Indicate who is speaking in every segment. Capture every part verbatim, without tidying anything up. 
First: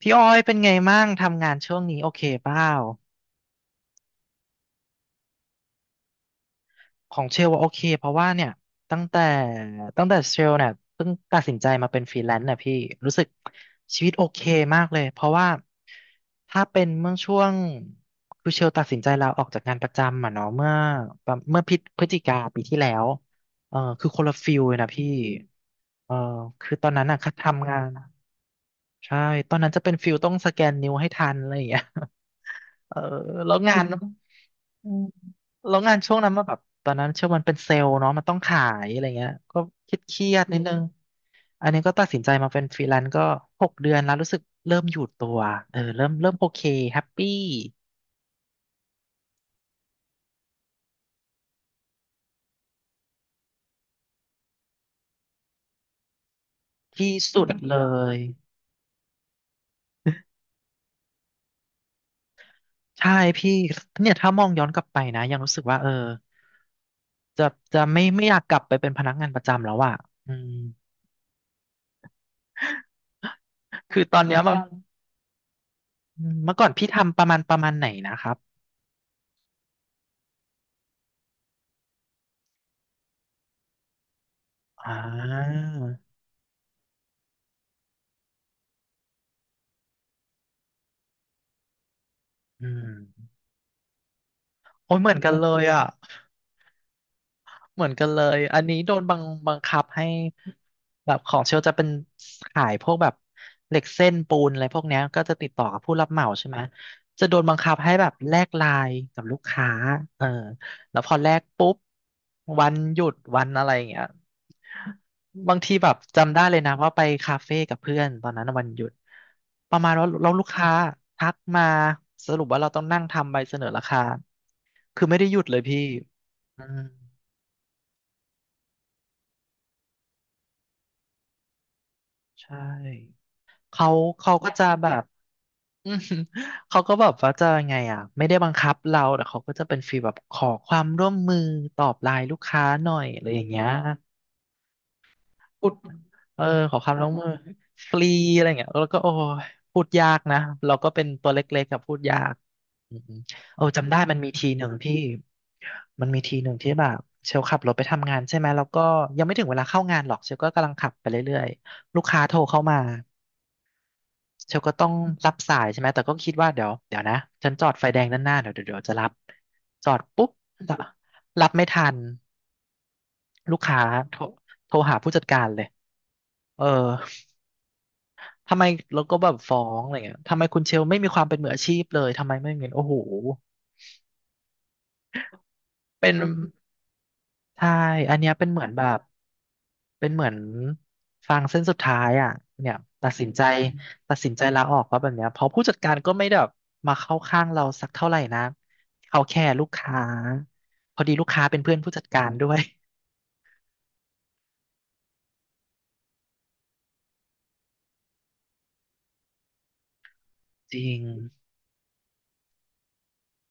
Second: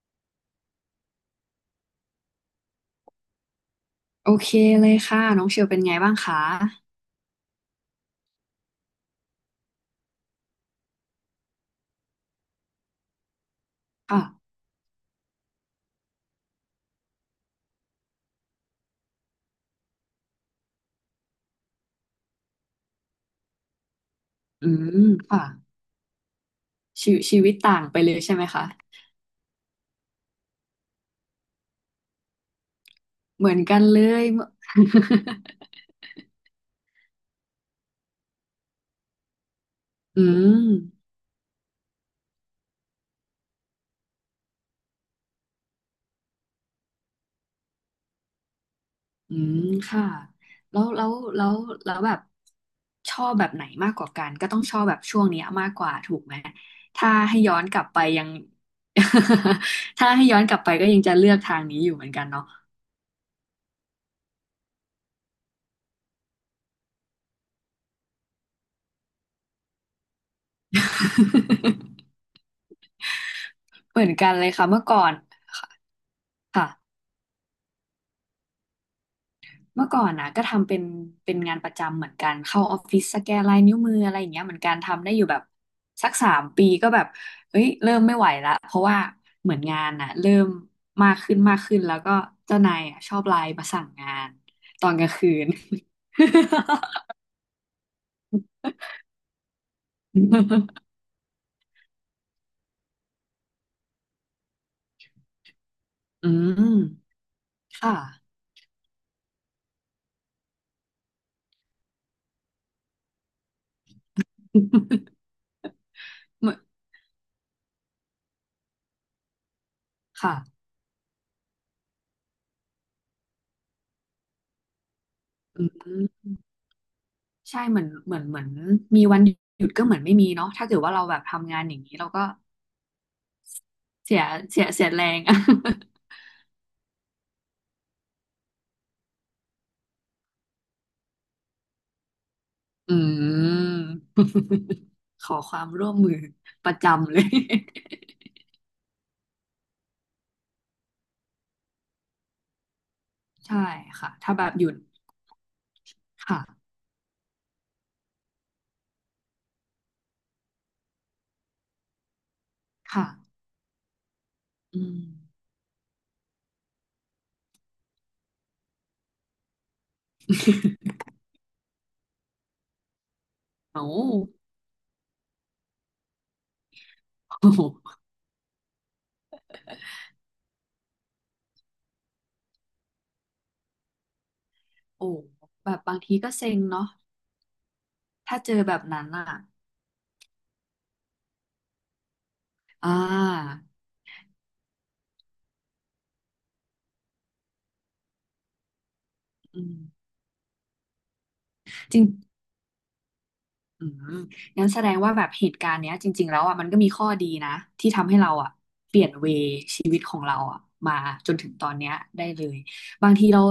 Speaker 1: พี่อ้อยเป็นไงมั่งทำงานช่วงนี้โอเคเปล่า
Speaker 2: โอเคเลยค่ะน้องเชลเป็นไงบ้างคะ
Speaker 1: ของเชลว่าโอเคเพราะว่าเนี่ยตั้งแต่ตั้งแต่เชลเนี่ยเพิ่งตัดสินใจมาเป็นฟรีแลนซ์น่ะพี่รู้สึกชีวิต
Speaker 2: ค่ะ
Speaker 1: โอเคมากเลยเพราะว่าถ้าเป็นเมื่อช่วงคือเชลตัดสินใจลาออกจากงานประจำอ่ะเนาะเมื่อประเมื่อพิจพฤศจิกาปีที่แล้วเออคือคนละฟิล
Speaker 2: อื
Speaker 1: เลยนะพี่
Speaker 2: มค่ะ
Speaker 1: เออคือตอนนั้น
Speaker 2: ชี
Speaker 1: อ่ะ
Speaker 2: วิต
Speaker 1: ค่ะ
Speaker 2: ชีวิต
Speaker 1: ทำงา
Speaker 2: ต่าง
Speaker 1: น
Speaker 2: ไปเลยใช่ไหมคะ
Speaker 1: ใช่ตอนนั้นจะเป็นฟิลต้องสแกนนิ้วให้ทันอะไรอย่างเงี้ย เออ
Speaker 2: เหมื
Speaker 1: แล้
Speaker 2: อ
Speaker 1: ว
Speaker 2: น
Speaker 1: งา
Speaker 2: กัน
Speaker 1: น
Speaker 2: เลย เมื่อ
Speaker 1: อื ม แล้วงานช่วงนั้นมาแบบตอนนั้นเชื่อมันเป็นเซลล์เนาะมันต้องขายอะไรเงี้ยก็คิดเค
Speaker 2: อื
Speaker 1: รียดๆนิด
Speaker 2: ม
Speaker 1: นึงอันนี้ก็ตัดสินใจมาเป็นฟรีแลนซ์ก็หกเดือนแล้วรู้สึกเริ่มอยู่ตัวเออเริ่มเริ่มโอเคแฮปปี้
Speaker 2: อืมค่ะแล้วแล้วแล้วแล้วแบบชอบแบบไหนมากกว่ากันก็ต้องชอบแบบช่วงเนี้ยมากกว่าถูกไหมถ้า
Speaker 1: ที่
Speaker 2: ให้
Speaker 1: สุด
Speaker 2: ย้อนก
Speaker 1: เล
Speaker 2: ลับไป
Speaker 1: ย
Speaker 2: ยัง ถ้าให้ย้อนกลับไปก็ยังจะเลือกทางนี้อยู่เหมือนกันเนาะ
Speaker 1: ใช่พี่เนี่ยถ้ามองย้อนกลับไปนะยังรู้สึกว่าเออจะจะไม่ไม่อยากกลับไปเป็นพนักงานประจำแล้วอ่ะอืม
Speaker 2: เห
Speaker 1: คื
Speaker 2: มื
Speaker 1: อ
Speaker 2: อน
Speaker 1: ตอน
Speaker 2: กัน
Speaker 1: เนี้ย
Speaker 2: เลย
Speaker 1: มัน
Speaker 2: ค่ะเมื่อก่อน
Speaker 1: อืมเมื่อก่อนพี่
Speaker 2: ค่ะ
Speaker 1: ทำประมาณประมาณไหนนะครับ
Speaker 2: เมื่อก่อนนะก็ทำเป็นเป็นงานประจำเหมือนกันเข้าออฟฟิศสแกนลายนิ้วมืออะไรอย่างเงี้ยเหมือนกัน
Speaker 1: อ่า
Speaker 2: ทำได้อยู่แบบสักสามปีก็แบบเอ้ยเริ่มไม่ไหวละเพราะว่าเหมือนงานน่ะเริ่มมากขึ้นมากขึ้นแล้วก็เจ้า
Speaker 1: อื
Speaker 2: นาย
Speaker 1: ม
Speaker 2: อะชอบไลน์มาสั่งงานตอ
Speaker 1: โอ้
Speaker 2: น
Speaker 1: ย
Speaker 2: ก
Speaker 1: เห
Speaker 2: ลาง
Speaker 1: มือน
Speaker 2: คื
Speaker 1: กันเล
Speaker 2: น
Speaker 1: ยอ่ะ เหมือนกันเลย อันนี้โดนบังบังคับให้ แบบของเชลจะเป็นขายพวกแบบเหล็กเส้นปูนอะไรพวกเนี้ยก็จะติดต่อกับผู้รับเหมา
Speaker 2: อื
Speaker 1: ใช่ไหม
Speaker 2: ม
Speaker 1: จะโดนบังคับให้
Speaker 2: ค่ะ
Speaker 1: แบบแลกไลน์กับลูกค้าเออแล้วพอแลกปุ๊บวันหยุดวันอะไรอย่างเงี้ยบางทีแบบจำ ได้
Speaker 2: เหมื
Speaker 1: เล
Speaker 2: อน
Speaker 1: ยนะว่าไปคาเฟ่กับเพื่อนตอนนั้นวันหยุดประมาณว่าเราลูก
Speaker 2: ค่ะ
Speaker 1: ค้าทักมาสรุปว่าเราต้องนั่งทำใบเสนอราคาคือไม่ได้หยุดเลย
Speaker 2: อื
Speaker 1: พี่
Speaker 2: ม
Speaker 1: อืม
Speaker 2: ใช่เหมือนเหมือนเหมือนมีวันหยุดก็เหมือนไม่มีเนาะถ้าเกิดว่าเราแบบทำงานอย่างนี้เราก็
Speaker 1: ใช่เขา
Speaker 2: เสีย
Speaker 1: เขาก็
Speaker 2: เสี
Speaker 1: จะ
Speaker 2: ยเสี
Speaker 1: แบ
Speaker 2: ยแร
Speaker 1: บ
Speaker 2: ง
Speaker 1: อืมเขาก็แบบว่าจะไงอ่ะไม่ได้บังคับเราแต่เขาก็จะเป็นฟีลแบบขอความร่วมมือตอบไลน์ลูกค้าห
Speaker 2: อื
Speaker 1: น่อยอะไรอย่าง
Speaker 2: ม
Speaker 1: เงี้ย
Speaker 2: ขอควา
Speaker 1: พู
Speaker 2: ม
Speaker 1: ด
Speaker 2: ร่วมมือ
Speaker 1: เออ
Speaker 2: ป
Speaker 1: ข
Speaker 2: ระ
Speaker 1: อความร่ว
Speaker 2: จำ
Speaker 1: ม
Speaker 2: เล
Speaker 1: มื
Speaker 2: ย
Speaker 1: อฟรีอะไรเงี้ยแล้วก็โอ้ยพูดยากนะเราก็เป็นตัวเล็กๆกับพูดยากอืม
Speaker 2: ใช่
Speaker 1: โอ้จำได้
Speaker 2: ค่ะ
Speaker 1: มันมี
Speaker 2: ถ้าแบ
Speaker 1: ที
Speaker 2: บ
Speaker 1: ห
Speaker 2: หยุ
Speaker 1: นึ่ง
Speaker 2: ด
Speaker 1: ที่มันมีทีหนึ่ง
Speaker 2: ค่ะ
Speaker 1: ที่แบบเชลขับรถไปทำงานใช่ไหมแล้วก็ยังไม่ถึงเวลาเข้างานหรอกเชลก็กำลังขับไปเรื่อยๆลูกค้าโทรเข้ามา
Speaker 2: ค่ะ
Speaker 1: เชลก็
Speaker 2: อื
Speaker 1: ต้อง
Speaker 2: ม
Speaker 1: รับสายใช่ไหม แต่ก็คิดว่าเดี๋ยวเดี๋ยวนะฉันจอดไฟแดงด้านหน้าเดี๋ยวเดี๋ยวเดี๋ยวจะรับจอดปุ๊บ รับไม่ทันลูกค้า
Speaker 2: โอ้
Speaker 1: โทรโทรหาผู้จัดการเลยเออ
Speaker 2: โอ้โห
Speaker 1: ทำไมเราก็แบบฟ้องอะไรเงี้ยทำไมคุณเชลไม่มีความเป็นมืออาชีพเลยทำไมไม่เงินโอ้โห
Speaker 2: โอ้แบบบาง
Speaker 1: เป็
Speaker 2: ที
Speaker 1: น
Speaker 2: ก็เซ็งเนาะ
Speaker 1: ใช่ อันเนี้ย
Speaker 2: ถ้า
Speaker 1: เป็น
Speaker 2: เจอ
Speaker 1: เหมือน
Speaker 2: แบบ
Speaker 1: แบบ
Speaker 2: นั้นอ่ะ
Speaker 1: เป็นเหมือนฟางเส้นสุดท้ายอ่ะเนี่ย
Speaker 2: อ่
Speaker 1: ตัดสินใจ
Speaker 2: า
Speaker 1: ตัดสินใจลาออกว่าแบบเนี้ยเพราะผู้จัดการก็ไม่ได้แบบมาเข้าข้างเราสักเท่าไหร่นะเขาแค่
Speaker 2: อื
Speaker 1: ลูก
Speaker 2: ม
Speaker 1: ค้าพอดีลูกค้าเป็นเพื่อนผู้จัดการด้วย
Speaker 2: อืมงั้นแสดงว่าแบบเหตุการณ์เนี้ยจริงๆแล้วอ่ะมันก็มีข้อดีนะที่ทำให้เราอ่ะเปลี่ยนเวชีวิตของเราอ่ะ
Speaker 1: จริ
Speaker 2: มา
Speaker 1: ง
Speaker 2: จนถึงตอนเนี้ยได้เลยบางทีเรา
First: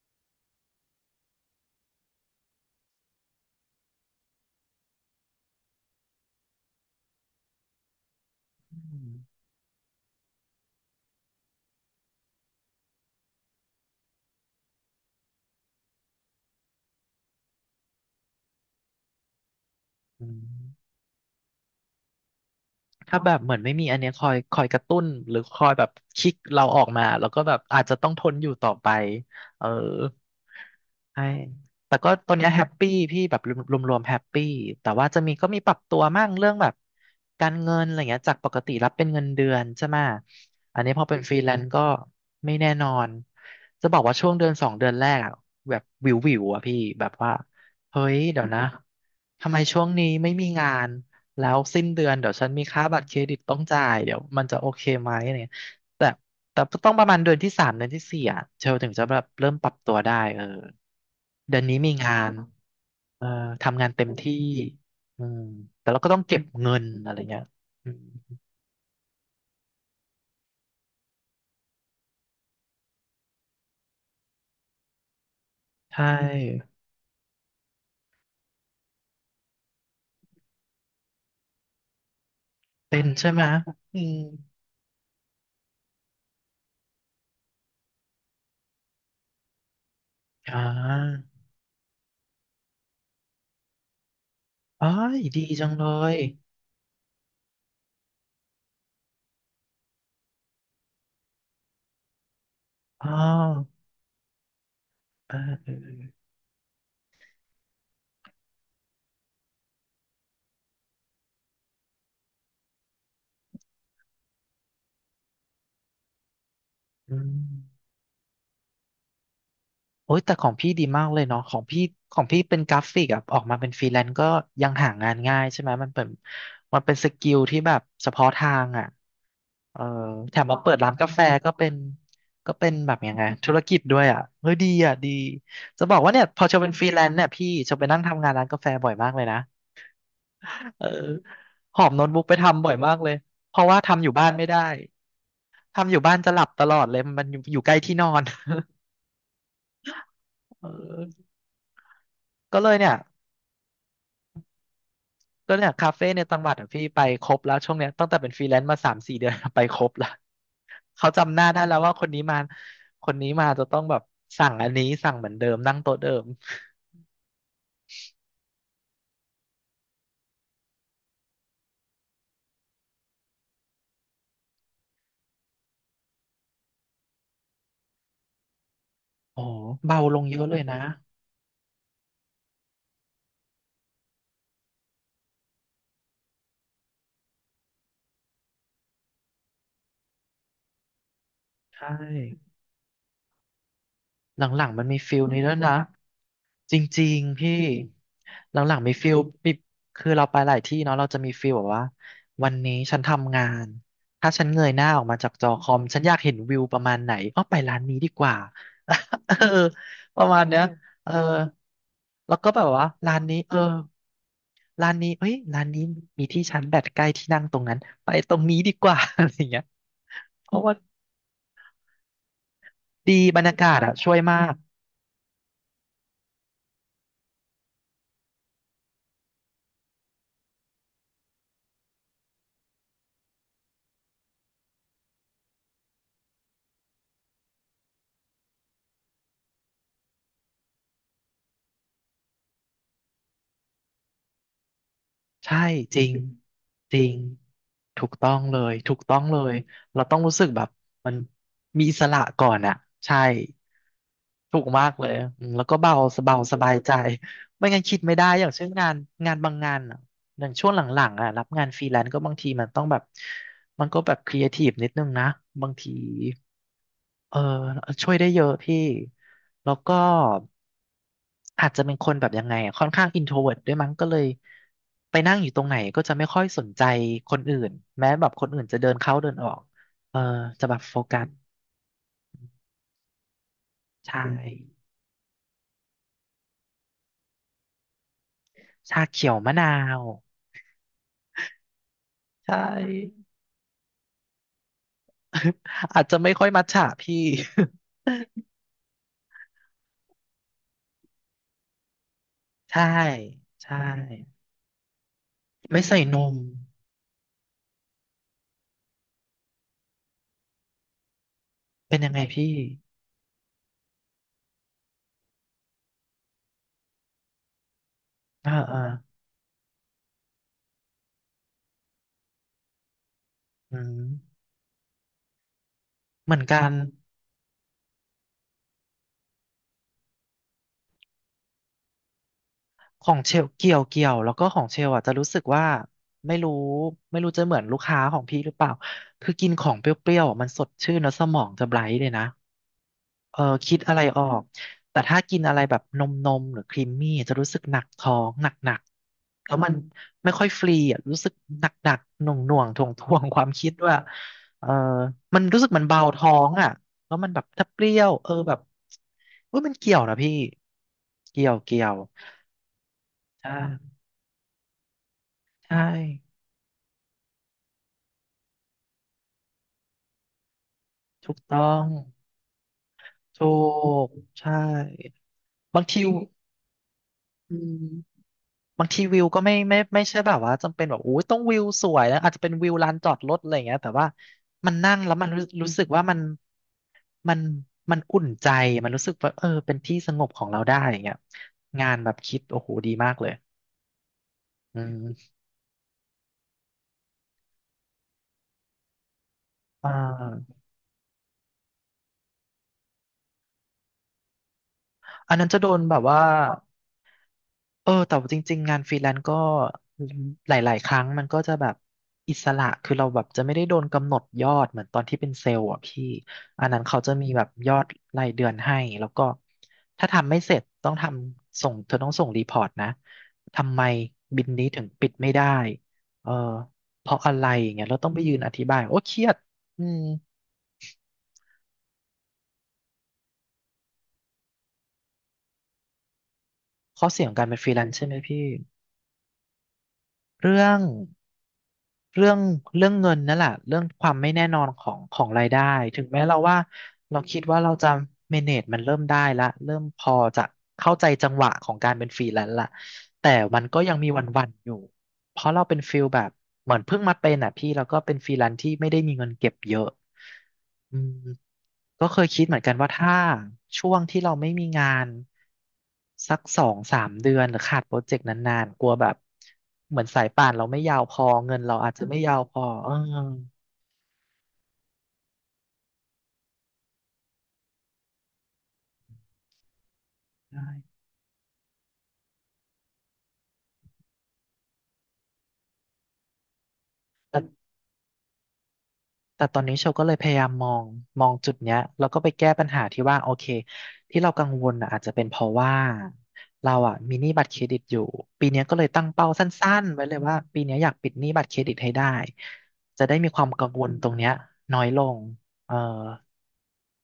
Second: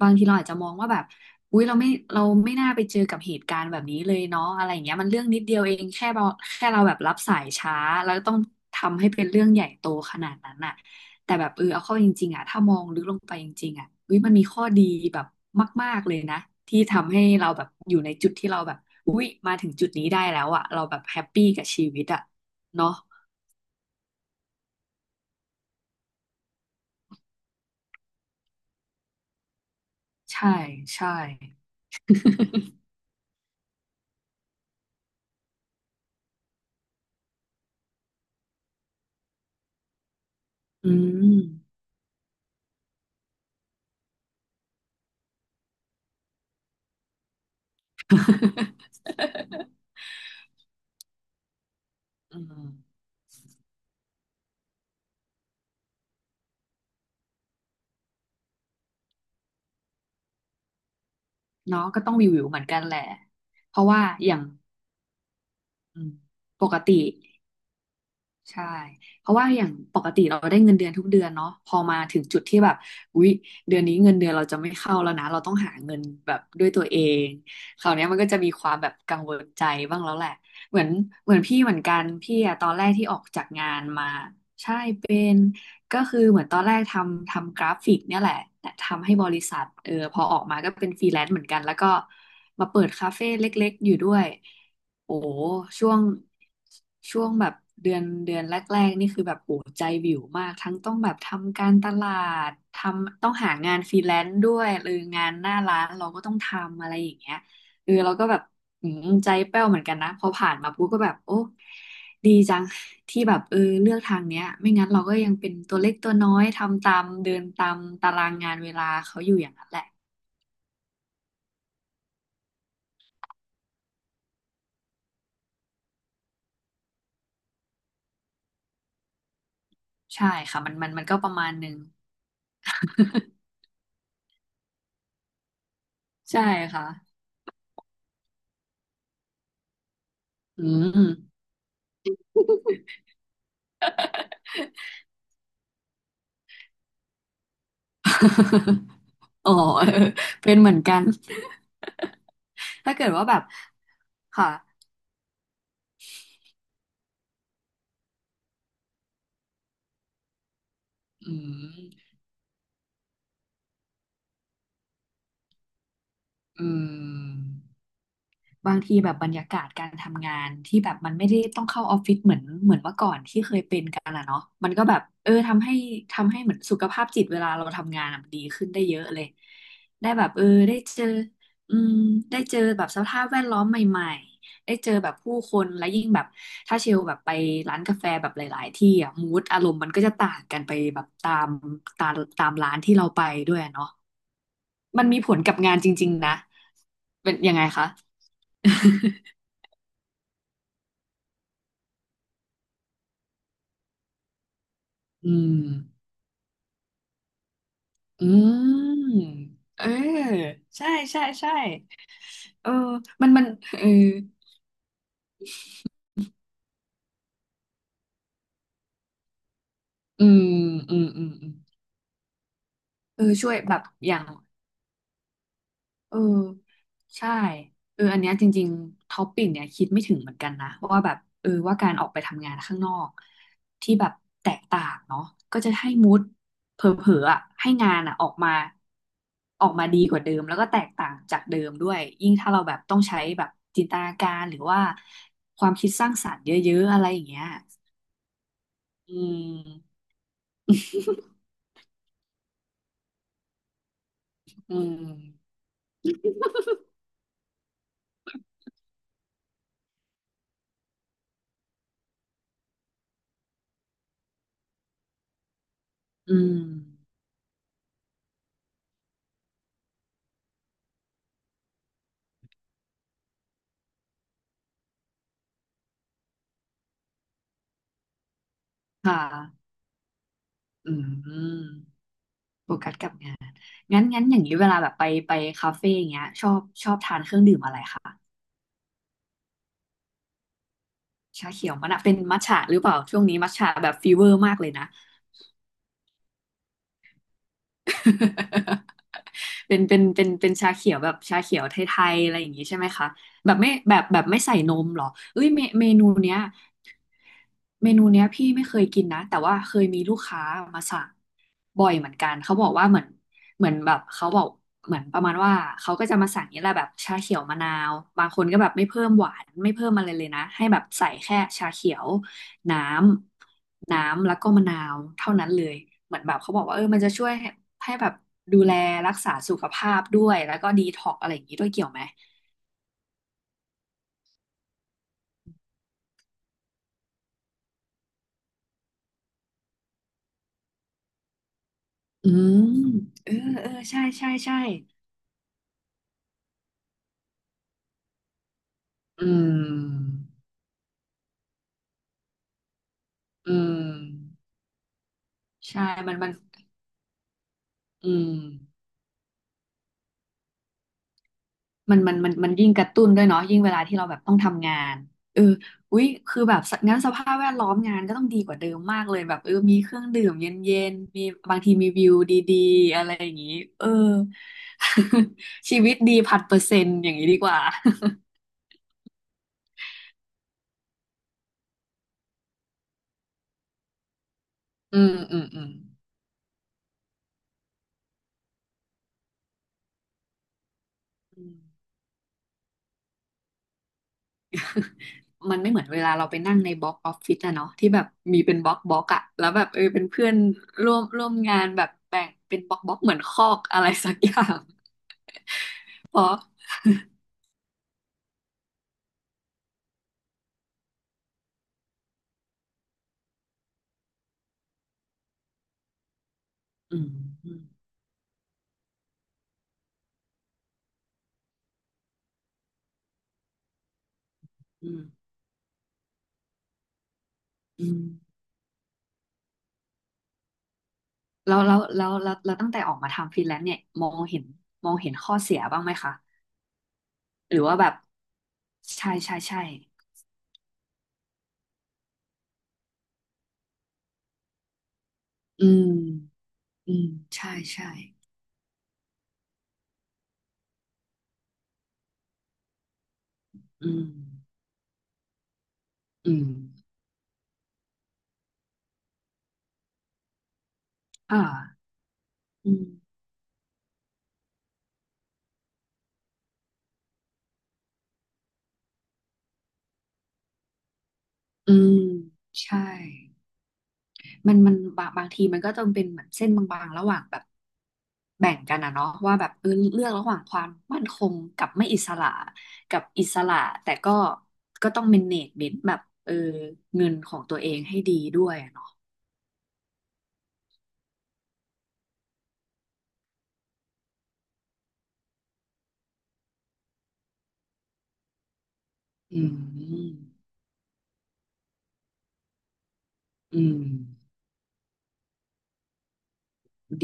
Speaker 2: บางทีเราอาจจะมองว่าแบบอุ๊ยเราไม่เราไม่น่าไปเจอกับเหตุการณ์แบบนี้เลยเนาะอะไรอย่างเงี้ยมันเรื่องนิดเดียวเองแค่เราแค่เราแบบรับสายช้าแล้วต้องทำให้
Speaker 1: อืม
Speaker 2: เป็นเรื่องใหญ่โตขนาดนั้นอ่ะ แต่แบบเออเอาเข้าจริงๆอ่ะถ้ามองลึกลงไปจริงๆอ่ะอุ้ยมันมีข้อดีแบบมากๆเลยนะที่ทำให้เราแบบอยู่ในจุดที่เราแบบอุ้ยมาถึงจุดนี้ได้
Speaker 1: อื
Speaker 2: แล้วอ่ะเรา
Speaker 1: ม
Speaker 2: แบบแฮปปี้กับชีวิตอ่ะเนาะ
Speaker 1: ถ้าแบบเหมือนไม่มีอันเนี้ยคอยคอยกระตุ้นหรือคอยแบบคิกเราออกมาแล้วก็แบบอาจจะต้องทนอยู่ต่อไปเออ
Speaker 2: ใช่ใช่
Speaker 1: ใช่แต่ก็ตอนเนี้ยแฮปปี้พี่แบบรวมรวมแฮปปี้แต่ว่าจะมีก็มีปรับตัวมั่งเรื่องแบบการเงินอะไรเงี้ยจากปกติรับเป็นเงินเดือนใช่ไหมะอัน
Speaker 2: อื
Speaker 1: นี้พอเป็นฟ
Speaker 2: ม
Speaker 1: รีแลนซ์ก็ไม่แน่นอนจะบอกว่าช่วงเดือนสองเดือนแรกอะแบบวิววิวอะพี่แบบว่าเฮ้ยเดี๋ยวนะ ทำไมช่วงนี้ไม่มีงาน แล้วสิ้นเดือนเดี๋ยว
Speaker 2: อื
Speaker 1: ฉันมี
Speaker 2: ม
Speaker 1: ค่าบัตรเครดิตต้องจ่ายเดี๋ยวมันจะโอเคไหมอะไรเงี้ยแต่แต่ต้องประมาณเดือนที่สามเดือนที่สี่อ่ะเชลถึงจะแบบเริ่มปรับตัวได้เออเดือนนี้
Speaker 2: เนาะ
Speaker 1: มี
Speaker 2: ก็ต้อ
Speaker 1: งา
Speaker 2: ง
Speaker 1: น
Speaker 2: วิวๆเหมือนกันแหละ
Speaker 1: เออ
Speaker 2: เพ
Speaker 1: ทำงา
Speaker 2: ราะ
Speaker 1: น
Speaker 2: ว่า
Speaker 1: เต็ม
Speaker 2: อ
Speaker 1: ที่
Speaker 2: ย่าง
Speaker 1: อืมแต่เรา
Speaker 2: อื
Speaker 1: ก็
Speaker 2: ม
Speaker 1: ต้องเก็บ
Speaker 2: ป
Speaker 1: เงิ
Speaker 2: ก
Speaker 1: น
Speaker 2: ติ
Speaker 1: อะไรเงี้ยอืม
Speaker 2: ใช่เพราะว่าอย่างปกติเราได้เงินเดือนทุกเดือนเนาะพอมาถึงจุดที่แบบอุ๊ยเดือนนี้เงินเดือนเราจะไม่เข้าแล้วนะเราต้องหาเงิ
Speaker 1: ใช
Speaker 2: นแบบด้ว
Speaker 1: ่
Speaker 2: ยตัวเองคราวเนี้ยมันก็จะมีความแบบกังวลใจบ้างแล้วแหละเหมือนเหมือนพี่เหมือนกัน พี่อะตอนแรก
Speaker 1: เป็
Speaker 2: ที่
Speaker 1: น
Speaker 2: ออก
Speaker 1: ใช่ไห
Speaker 2: จา
Speaker 1: ม
Speaker 2: กงาน
Speaker 1: อื
Speaker 2: มา
Speaker 1: ม
Speaker 2: ใช่เป็น ก็คือเหมือนตอนแรกทำทำกราฟิกเนี่ยแหละแต่ทำให้บริษัทเออพอออก
Speaker 1: อ่
Speaker 2: มาก็เป็นฟรีแลน
Speaker 1: า
Speaker 2: ซ์เหมือนกันแล้วก็มาเปิดคาเฟ่เล็กๆอยู่ด้วย
Speaker 1: อ๋อ
Speaker 2: โอ้
Speaker 1: ยดีจังเล
Speaker 2: ช่วง
Speaker 1: ย
Speaker 2: ช่วงแบบเดือนเดือนแรกๆนี่คือแบบโอ้ใจวิวมากทั้งต้องแบบทำการตลาดท
Speaker 1: อ๋อ
Speaker 2: ำต้องหางานฟรีแลนซ์ด้วยหรืองาน
Speaker 1: เออ
Speaker 2: หน้า
Speaker 1: เออ
Speaker 2: ร้าน
Speaker 1: เออ
Speaker 2: เราก็ต้องทำอะไรอย่างเงี้ยเออเราก็แบบอืมใจแป้วเหมือนกันนะพอผ่านมาปุ๊บก็แบบโอ้ ดีจังที่แบบเออเลือกทางเนี้ยไม่งั้นเราก็ยังเป็นตัวเล็กตัวน้อยทำตาม
Speaker 1: อื
Speaker 2: เดินตาม
Speaker 1: ม
Speaker 2: ตารางงานเวลาเขาอยู่อย่างนั้นแหละ
Speaker 1: โอ้ยแต่ของพี่ดีมากเลยเนาะของพี่ของพี่เป็นกราฟิกอะออกมาเป็นฟรีแลนซ์ก็ยังหางานง่ายใช่ไหมมันเป็นมันเป็นสกิลที่แบบเฉพาะทางอะเออ
Speaker 2: ใช่
Speaker 1: แถมมา
Speaker 2: ค่ะมั
Speaker 1: เปิ
Speaker 2: น
Speaker 1: ด
Speaker 2: มัน
Speaker 1: ร้าน
Speaker 2: มัน
Speaker 1: กา
Speaker 2: ก็
Speaker 1: แฟ
Speaker 2: ประมา
Speaker 1: ก็
Speaker 2: ณห
Speaker 1: เป็
Speaker 2: นึ่
Speaker 1: น
Speaker 2: ง
Speaker 1: ก็เป็นแบบยังไงธุรกิจด้วยอะเฮ้ยดีอะดีจะบอกว่าเนี่ยพ
Speaker 2: ใช่
Speaker 1: อเชลเป็นฟ
Speaker 2: ค่ะ
Speaker 1: รีแลนซ์เนี่ยพี่เชลไปนั่งทำงานร้านกาแฟบ่อยมากเลยนะ
Speaker 2: อื
Speaker 1: เออ
Speaker 2: ม
Speaker 1: หอบโน้ตบุ๊กไปทำบ่อยมากเลยเพราะว่าทำอยู่บ้านไม่ได้ทำอยู่บ้านจะหลับตลอดเลยมันอยู่อยู่ใกล้ที่นอน
Speaker 2: อ๋อเออเป็น
Speaker 1: เ
Speaker 2: เหมือนกัน
Speaker 1: ออก็เลย เนี่
Speaker 2: ถ้า
Speaker 1: ย
Speaker 2: เกิดว่าแบบค่ะ
Speaker 1: ก็เนี่ยคาเฟ่ในจังหวัดอะพี่ไปครบแล้วช่วงเนี้ยตั้งแต่เป็นฟรีแลนซ์มาสามสี่เดือน ไปครบแล้วเขา
Speaker 2: อื
Speaker 1: จำหน้าได้แล้วว่าคน
Speaker 2: ม
Speaker 1: นี้มาคนนี้มาจะต้องแบบสั่งอันนี้สั่งเหมือนเดิมนั่งโต๊ะเดิม
Speaker 2: อืม บางทีแบบบรรยากาศการทำงานที่แบบมันไม่ได้ต้องเข้าออฟฟิศเหมือนเหมือนเมื่อก่อนที่เคยเป็นกันอะเนาะมันก็แบบเออทำให้ทำให้เหมือนสุขภาพจิตเวลาเราทำงานอะมันดีขึ้นได้เยอะเลย
Speaker 1: โอ้อเบา
Speaker 2: ได้
Speaker 1: ล
Speaker 2: แบ
Speaker 1: ง
Speaker 2: บ
Speaker 1: เย
Speaker 2: เอ
Speaker 1: อะ
Speaker 2: อ
Speaker 1: เลย
Speaker 2: ได้
Speaker 1: นะ
Speaker 2: เจออืมได้เจอแบบสภาพแวดล้อมใหม่ๆได้เจอแบบผู้คนและยิ่งแบบถ้าเชลแบบไปร้านกาแฟแบบหลายๆที่อะมูดอารมณ์มันก็จะต่างกันไปแบบตาม
Speaker 1: ใช่
Speaker 2: ตามตามร้านที่เราไปด้วยอะเนาะ
Speaker 1: หลังๆมันมี
Speaker 2: มัน
Speaker 1: ฟิ
Speaker 2: มี
Speaker 1: ล
Speaker 2: ผล
Speaker 1: นี้ด้
Speaker 2: กั
Speaker 1: ว
Speaker 2: บ
Speaker 1: ยนะ
Speaker 2: งานจริงๆนะ
Speaker 1: จริง
Speaker 2: เป็น
Speaker 1: ๆ
Speaker 2: ยัง
Speaker 1: พี่
Speaker 2: ไงคะ
Speaker 1: หลังๆมีฟิล ปิคือเราไปหลายที่เนาะเราจะมีฟิลแบบว่าวันนี้ฉันทำงานถ้าฉันเงยหน้าออกมาจา
Speaker 2: อื
Speaker 1: กจ
Speaker 2: ม
Speaker 1: อคอมฉันอยากเห็นวิวประมาณไหนอ้อไปร้านนี้ดีก
Speaker 2: อื
Speaker 1: ว่า
Speaker 2: ม
Speaker 1: เออ
Speaker 2: เออ
Speaker 1: ประมาณเนี้ย
Speaker 2: ใช่
Speaker 1: เออ
Speaker 2: ใช่ใช่
Speaker 1: แล้วก็แบ
Speaker 2: เอ
Speaker 1: บ
Speaker 2: อ
Speaker 1: ว่าร้าน
Speaker 2: มัน
Speaker 1: นี้
Speaker 2: มัน
Speaker 1: เออ
Speaker 2: เออ
Speaker 1: ร้านนี้เอ้ยร้านนี้มีที่ชาร์จแบตใกล้ที่นั่งตรงนั้นไปตรงนี้ดีกว่า อะไรอย่างเงี้ย
Speaker 2: อืม
Speaker 1: เพราะว่า
Speaker 2: อืม อืม อืม
Speaker 1: ดี
Speaker 2: เออ
Speaker 1: บรร
Speaker 2: ช่ว
Speaker 1: ยา
Speaker 2: ย
Speaker 1: กา
Speaker 2: แบ
Speaker 1: ศ
Speaker 2: บ
Speaker 1: อะ
Speaker 2: อ
Speaker 1: ช่วย
Speaker 2: ย่าง
Speaker 1: มาก
Speaker 2: เออใช่เอออันเนี้ยจริงๆท็อปปิ้งเนี่ยคิดไม่ถึงเหมือนกันนะว่าแบบเออว่าการออกไปทำงานข้างนอกที่แบบแตกต่างเนาะก็จะให้มูดเผลอๆอะให้งานอะออกมาออกมาดีกว่าเดิมแล้วก็แตกต่างจากเดิมด้วยยิ่งถ้าเราแบบต้องใช้แบบจินตนาการหรือว่า
Speaker 1: ใช่
Speaker 2: ความคิด
Speaker 1: จ
Speaker 2: ส
Speaker 1: ริ
Speaker 2: ร้า
Speaker 1: ง
Speaker 2: งสรรค์เยอะๆ
Speaker 1: จ
Speaker 2: อะ
Speaker 1: ริ
Speaker 2: ไร
Speaker 1: ง
Speaker 2: อย่างเงี้ย
Speaker 1: ถูกต้องเลยถูก
Speaker 2: อื
Speaker 1: ต้องเลย
Speaker 2: ม
Speaker 1: เราต้องรู้สึกแบบมันมีอิสระก่อนอ่ะใช่ถูก
Speaker 2: อื
Speaker 1: มากเลยอื
Speaker 2: ม
Speaker 1: มแล้วก็เบาสบายสบายใจไม่งั้นคิดไม่ได้อย่างเช่นงานงานบางงานอะ อย่างช่วงหลังๆอ่ะรับงานฟรีแลนซ์ก็บางทีมันต้องแบบมันก็แบบครีเอทีฟนิดนึงนะบางที
Speaker 2: อืม
Speaker 1: เออช่วยได้เยอะพี่แล้วก็อาจจะเป็นคนแบบยังไงอะค่อนข้างอินโทรเวิร์ตด้วยมั้งก็เลยไปนั่งอยู่ตรงไหนก็จะไม่ค่อยสนใจคนอื่นแม้แบบคนอื่นจะเดินเข้า
Speaker 2: ค่ะ
Speaker 1: เดินออกเออจะแบบ
Speaker 2: อื
Speaker 1: โฟ
Speaker 2: ม
Speaker 1: กัส
Speaker 2: โฟกัสกับงานงั้น
Speaker 1: ใช่
Speaker 2: งั้นอย่างนี้เวลาแบบไปไปคาเฟ่อย่างเงี้ยชอบชอบทานเครื่องดื่มอะไรคะ
Speaker 1: ชาเขียวมะนาว
Speaker 2: ชาเขียวมะนาวเป็นมัท
Speaker 1: ใช
Speaker 2: ฉะหรือเปล่าช่ว
Speaker 1: ่
Speaker 2: งนี้มัทฉะแบบฟีเวอร์มากเลยนะ
Speaker 1: อาจจะไม่ค่อยมัทฉะพี่
Speaker 2: เป็นเป็นเป็นเป็นชาเขียวแบบชาเขียวไทยๆอะไรอย่างนี้ ใช่
Speaker 1: ใช่
Speaker 2: ไหมคะแบบไม่
Speaker 1: ใช่
Speaker 2: แบบแบบไม่ใส่นมเหรอเอ้ยเม
Speaker 1: ไม่
Speaker 2: เม
Speaker 1: ใส่
Speaker 2: นู
Speaker 1: น
Speaker 2: เนี้
Speaker 1: ม
Speaker 2: ยเมนูเนี้ยพี่ไม่เคยกินนะแต่ว่าเคยมีลูกค้ามาสั่งบ่อย
Speaker 1: เป็น
Speaker 2: เหมื
Speaker 1: ยั
Speaker 2: อ
Speaker 1: ง
Speaker 2: น
Speaker 1: ไง
Speaker 2: กันเขา
Speaker 1: พี่
Speaker 2: บอกว่าเหมือนเหมือนแบบเขาบอกเหมือนประมาณว่าเขาก็จะมาสั่งนี่แหละแบบชาเขียวมะนาวบางคน
Speaker 1: อ่า
Speaker 2: ก็แบบ
Speaker 1: อ่า
Speaker 2: ไม่เพิ่มหวานไม่เพิ่มอะไรเลยนะให้แบบใส่แค่ชาเขียว น้
Speaker 1: อื
Speaker 2: ำน้ำแล้ว
Speaker 1: ม
Speaker 2: ก็มะนาวเท่านั้นเลยเหมือนแบ
Speaker 1: เหมื
Speaker 2: บ
Speaker 1: อน
Speaker 2: เขา
Speaker 1: กั
Speaker 2: บอก
Speaker 1: น
Speaker 2: ว่าเออมันจะช่วยให้ให้แบบดูแลรักษาสุขภาพด้วยแล้วก็ดีท็อกอะไรอย่างนี้ด้วยเกี่ยวไหม
Speaker 1: ของเชลเกี่ยวเกี่ยวแล้วก็ของเชลอ่ะจะรู้สึกว่าไม่รู้ไม่รู้จะเหมือนลูกค้าของพี่หรือเปล่าคือกินของเปรี้ยวๆอะมันสดชื่นแล้วสมองจะไบรท์เลยนะ
Speaker 2: อืมเออ
Speaker 1: เออ
Speaker 2: เออ
Speaker 1: คิดอะ
Speaker 2: ใช่
Speaker 1: ไรออ
Speaker 2: ใช่
Speaker 1: ก
Speaker 2: ใช่
Speaker 1: แต่ถ้ากินอะไรแบบนมนมหรือครีมมี่จะรู้สึกหนักท้องหนักหนัก
Speaker 2: อื
Speaker 1: แล้วมัน
Speaker 2: ม
Speaker 1: ไม่ค่อยฟรีอ่ะรู้สึกหนักหนักหน่วงหน่วงถ่วงถ่วงความ
Speaker 2: อื
Speaker 1: คิดว่า
Speaker 2: ม
Speaker 1: เออมันรู้สึก
Speaker 2: ใช่
Speaker 1: มันเบา
Speaker 2: มันมั
Speaker 1: ท้
Speaker 2: น
Speaker 1: องอ่ะแล้วมันแบบถ้าเปรี้ยว
Speaker 2: อื
Speaker 1: เอ
Speaker 2: ม
Speaker 1: อแบบเอยมันเกี่ยวนะพี่เกี่ยวเกี่ย
Speaker 2: มั
Speaker 1: ว
Speaker 2: นมันมันมันยิ่งกระตุ้นด้วยเนาะ
Speaker 1: ใช
Speaker 2: ยิ่งเวลาที่
Speaker 1: ่
Speaker 2: เราแบบต้องทำงานเออ
Speaker 1: ใช่
Speaker 2: อุ๊ยคือแบบสงั้นสภาพแวดล้อมงานก็ต้องดีกว่าเดิมมากเลยแบบเออมีเครื่องดื่มเย็นๆมี
Speaker 1: ถูก
Speaker 2: บา
Speaker 1: ต้
Speaker 2: งที
Speaker 1: อง
Speaker 2: มีวิวดีๆอะไรอย่าง
Speaker 1: ถู
Speaker 2: นี้เออ
Speaker 1: กใช่
Speaker 2: ชี
Speaker 1: บาง
Speaker 2: วิต
Speaker 1: ที
Speaker 2: ดีพันเปอร์เซ็นต์อย่างนี้ดีกว่า
Speaker 1: บางทีวิวก็ไม่ไม่ไม่ใช่แบบว่าจำเป็นแบบโอ้ยต้องวิวสวยนะอาจจะเป็นวิวลานจอดรถอะไรอย่างเงี้ยแต่ว่ามันนั่
Speaker 2: อื
Speaker 1: งแล้
Speaker 2: ม
Speaker 1: วมัน
Speaker 2: อื
Speaker 1: รู้
Speaker 2: มอืม
Speaker 1: รู้สึกว่ามันมันมันอุ่นใจมันรู้สึกว่าเออเป็นที่สงบของเราได้อย่างเงี้ย
Speaker 2: อืม
Speaker 1: งานแบบคิดโอ้โหดีมากเลยอืม
Speaker 2: มันไม่เหมือนเวลาเราไปนั่งในบล็อกออฟฟิศอะเนาะที่แบบมีเป็นบล็อกบล็อกอะแล้วแบบเออ
Speaker 1: อ่
Speaker 2: เป็นเพื่อน
Speaker 1: า
Speaker 2: ร่วมร่วมงานแบบแบ่งเป็นบล็อกบล็อกเหมือนคอกอะไรสักอย่าง
Speaker 1: อันนั้นจะโดนแบบ
Speaker 2: เพ
Speaker 1: ว่า
Speaker 2: ราะ
Speaker 1: เออแต่ว่าจริงๆงานฟรีแลนซ์ก็หลายๆครั้งมันก็จะแบบอิสระคือเราแบบจะไม่ได้โดนกำหนดยอดเหมือนตอนที่เป็นเซลล์อ่ะพี่อันนั้น
Speaker 2: อื
Speaker 1: เขา
Speaker 2: ม
Speaker 1: จะมีแบบ
Speaker 2: อืม
Speaker 1: ยอดรายเดือนให้แล้วก็ถ้าทำไม่เสร็จต้องทำส่งเธอต้องส่งรีพอร์ตนะทำไมบินนี้ถึง
Speaker 2: อืม
Speaker 1: ปิดไม่ได้เออเพราะอะไรอย่างเงี้
Speaker 2: อื
Speaker 1: ยเรา
Speaker 2: ม
Speaker 1: ต้องไปยืนอธิบายโอ้เครียดอืม
Speaker 2: แล้วแล้วแล้วแล้วแล้วตั้งแต่ออกมาทำฟรีแลนซ์เนี่ยมองเห็นมองเห็นข้อเสียบ้างไหมคะ
Speaker 1: ข้อเสียของการ
Speaker 2: ห
Speaker 1: เป็
Speaker 2: รื
Speaker 1: น
Speaker 2: อ
Speaker 1: ฟรี
Speaker 2: ว่า
Speaker 1: แล
Speaker 2: แบ
Speaker 1: น
Speaker 2: บ
Speaker 1: ซ์ใช่ไหมพี่
Speaker 2: ใช่ใช่ใช่
Speaker 1: เรื่องเรื่องเรื่องเงินนั่นแหละเรื่องความไม่แน่นอนของของรายได้
Speaker 2: อืม
Speaker 1: ถึงแม้เราว่า
Speaker 2: อืม
Speaker 1: เราคิด
Speaker 2: ใช่
Speaker 1: ว่าเรา
Speaker 2: ใช่
Speaker 1: จะ manage มันเริ่มได้ละเริ่มพอจะเข้าใจจังหวะของการเป็นฟรีแลนซ์ละแต่มันก็
Speaker 2: อื
Speaker 1: ยัง
Speaker 2: ม
Speaker 1: มีวันๆอยู่เพราะเราเป็นฟิลแบบ
Speaker 2: อืม
Speaker 1: เหมือนเพิ่งมาเป็นอ่ะพี่แล้วก็เป็นฟรีแลนซ์ที่ไม่ได้มีเงินเก็บเยอะ อืม
Speaker 2: อ่า
Speaker 1: ก็เคยคิดเหมือน
Speaker 2: อื
Speaker 1: กัน
Speaker 2: ม
Speaker 1: ว่าถ้าช่วงที่เราไม่มีงานสักสองสามเดือนหรือขาดโปรเจกต์นานๆกลัวแบบเหมือนสายป่านเราไม่ยาวพอเงิน
Speaker 2: อื
Speaker 1: เราอาจ
Speaker 2: ม
Speaker 1: จะไม่ยาวพอ
Speaker 2: ใช่
Speaker 1: เอ
Speaker 2: มันมันบางบางทีมันก็ต้องเป็นเหมือนเส้นบางๆ ระหว่างแบบแบ่งกันนะเนาะว่าแบบเออเลือกระหว่างความมั่นคงกับไม่อิสระกับอิสระแต่ก็ก็ต้องเมเนจเมนต์แบบเออเงินของตัว
Speaker 1: อ
Speaker 2: เองให้ดีด้วยอะเนาะ
Speaker 1: แต่ตอนนี้โชลก็เลยพยายามมองมองจุดเนี้ยแล้วก็ไปแก้ปัญหาที่ว่าโอเคที่เรากังวลน่ะอาจจะเป็นเพราะว่าเราอ่ะมีหนี้บัตรเครดิตอยู่ปีเนี้ยก็เลยตั้งเป้า
Speaker 2: อื
Speaker 1: สั้นๆไว้เล
Speaker 2: ม
Speaker 1: ยว่าปีเนี้ยอยากปิดหนี้บัตรเครดิตให้ได้จะได้มีความ
Speaker 2: อื
Speaker 1: กังวลตรงเนี้
Speaker 2: ม
Speaker 1: ยน้อยลงเออ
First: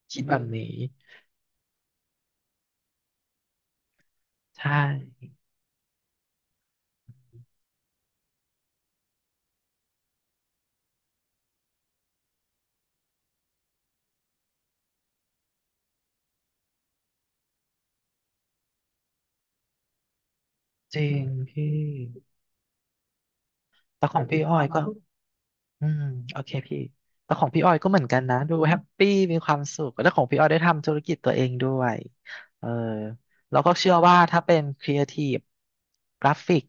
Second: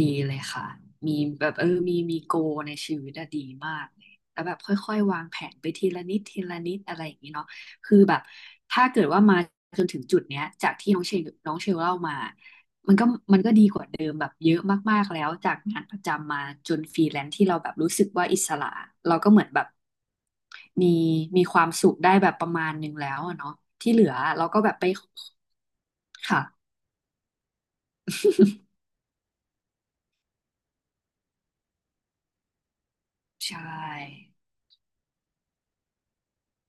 Speaker 2: ดี
Speaker 1: คิด
Speaker 2: เล
Speaker 1: แบ
Speaker 2: ย
Speaker 1: บ
Speaker 2: ค่ะ
Speaker 1: นี้
Speaker 2: มีแบบเออมีมีโกในชีวิตอะดีมากเลยแล้วแบบ
Speaker 1: ใช
Speaker 2: ค่อยๆวาง
Speaker 1: ่
Speaker 2: แผนไปทีละนิดทีละนิดอะไรอย่างนี้เนาะคือแบบถ้าเกิดว่ามาจนถึงจุดเนี้ยจากที่น้องเชลน้องเชลเล่ามา ก็ดีกว่าเดิมแบบเยอะมากๆแล้วจากงานประจำมาจนฟรีแลนซ์ที่เราแบบรู้สึกว่าอิสระเราก็เหมือนแบบมี
Speaker 1: จริง
Speaker 2: มีควา
Speaker 1: พี่
Speaker 2: มสุขได้แบบประมาณหนึ่งแล้วอะเนาะที่เหลื
Speaker 1: แต่
Speaker 2: อ
Speaker 1: ของพี่
Speaker 2: เรา
Speaker 1: อ้อ
Speaker 2: ก็
Speaker 1: ย
Speaker 2: แบบ
Speaker 1: ก็
Speaker 2: ไป
Speaker 1: อืมโอเค
Speaker 2: ค่ะ
Speaker 1: พี่แต่ของพี่ออยก็เหมือนกันนะดูแฮปปี้มีความสุขแล้วของพี่ออยได้ทำธุรกิจตัวเองด้วยเออ
Speaker 2: ใช
Speaker 1: แล้วก็เชื่อว่า
Speaker 2: ่
Speaker 1: ถ้าเป็นครีเอทีฟกราฟิก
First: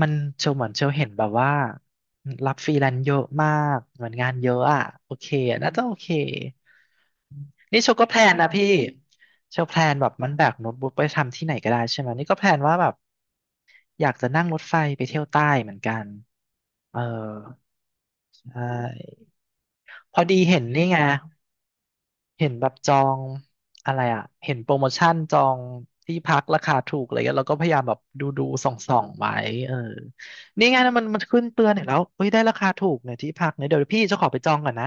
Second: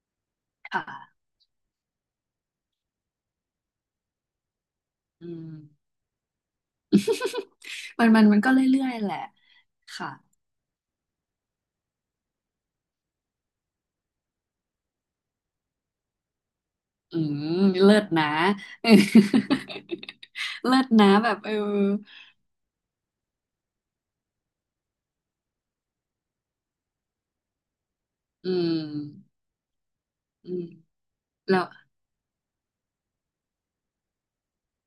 Speaker 1: มันเชลเหมือนเชลเห็น
Speaker 2: ค่ะ
Speaker 1: แบบว่ารับฟรีแลนซ์เยอะมากเหมือนงานเยอะอ่ะโอ
Speaker 2: อื
Speaker 1: เค
Speaker 2: ม
Speaker 1: น่าจะโอเคนี่เช
Speaker 2: มั
Speaker 1: ก็
Speaker 2: น
Speaker 1: แพ
Speaker 2: มั
Speaker 1: ล
Speaker 2: น
Speaker 1: น
Speaker 2: มัน
Speaker 1: นะ
Speaker 2: ก็
Speaker 1: พี่
Speaker 2: เรื่อยๆแหละ
Speaker 1: เชลแพลนแบ
Speaker 2: ค่ะ
Speaker 1: บมันแบกโน้ตบุ๊กไปทำที่ไหนก็ได้ใช่ไหมนี่ก็แพลนว่าแบบอยากจะนั่งรถไฟไปเที่ยวใต้เหมือนกันเออ
Speaker 2: อืมเลิศนะ
Speaker 1: ใช่ พอดีเห็ น
Speaker 2: เลิ
Speaker 1: นี่
Speaker 2: ศ
Speaker 1: ไง
Speaker 2: นะแบบเออ
Speaker 1: เห็นแบบจองอะไรอ่ะ เห็นโปรโมชั่นจองที่พักราคาถูกอะไรเงี้ยเราก็พยายามแบบดูดู
Speaker 2: อื
Speaker 1: ส่องส่
Speaker 2: ม
Speaker 1: องไว้เออ
Speaker 2: อืม
Speaker 1: นี่ไงนะมันมันขึ้น
Speaker 2: แล้
Speaker 1: เตื
Speaker 2: ว
Speaker 1: อนเห็นแล้วเฮ้ยได้ราคาถูกเนี่ยที่พักเนี่ยเดี๋ยวพี่จะขอไปจองก่อนนะ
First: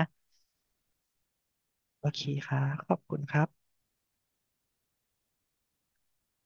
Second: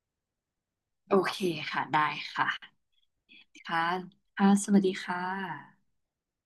Speaker 2: โอเคค่ะได้
Speaker 1: โอเคค่ะ
Speaker 2: ค่ะ
Speaker 1: ขอบคุณครับ
Speaker 2: ค่ะค่ะสวัสดีค่ะ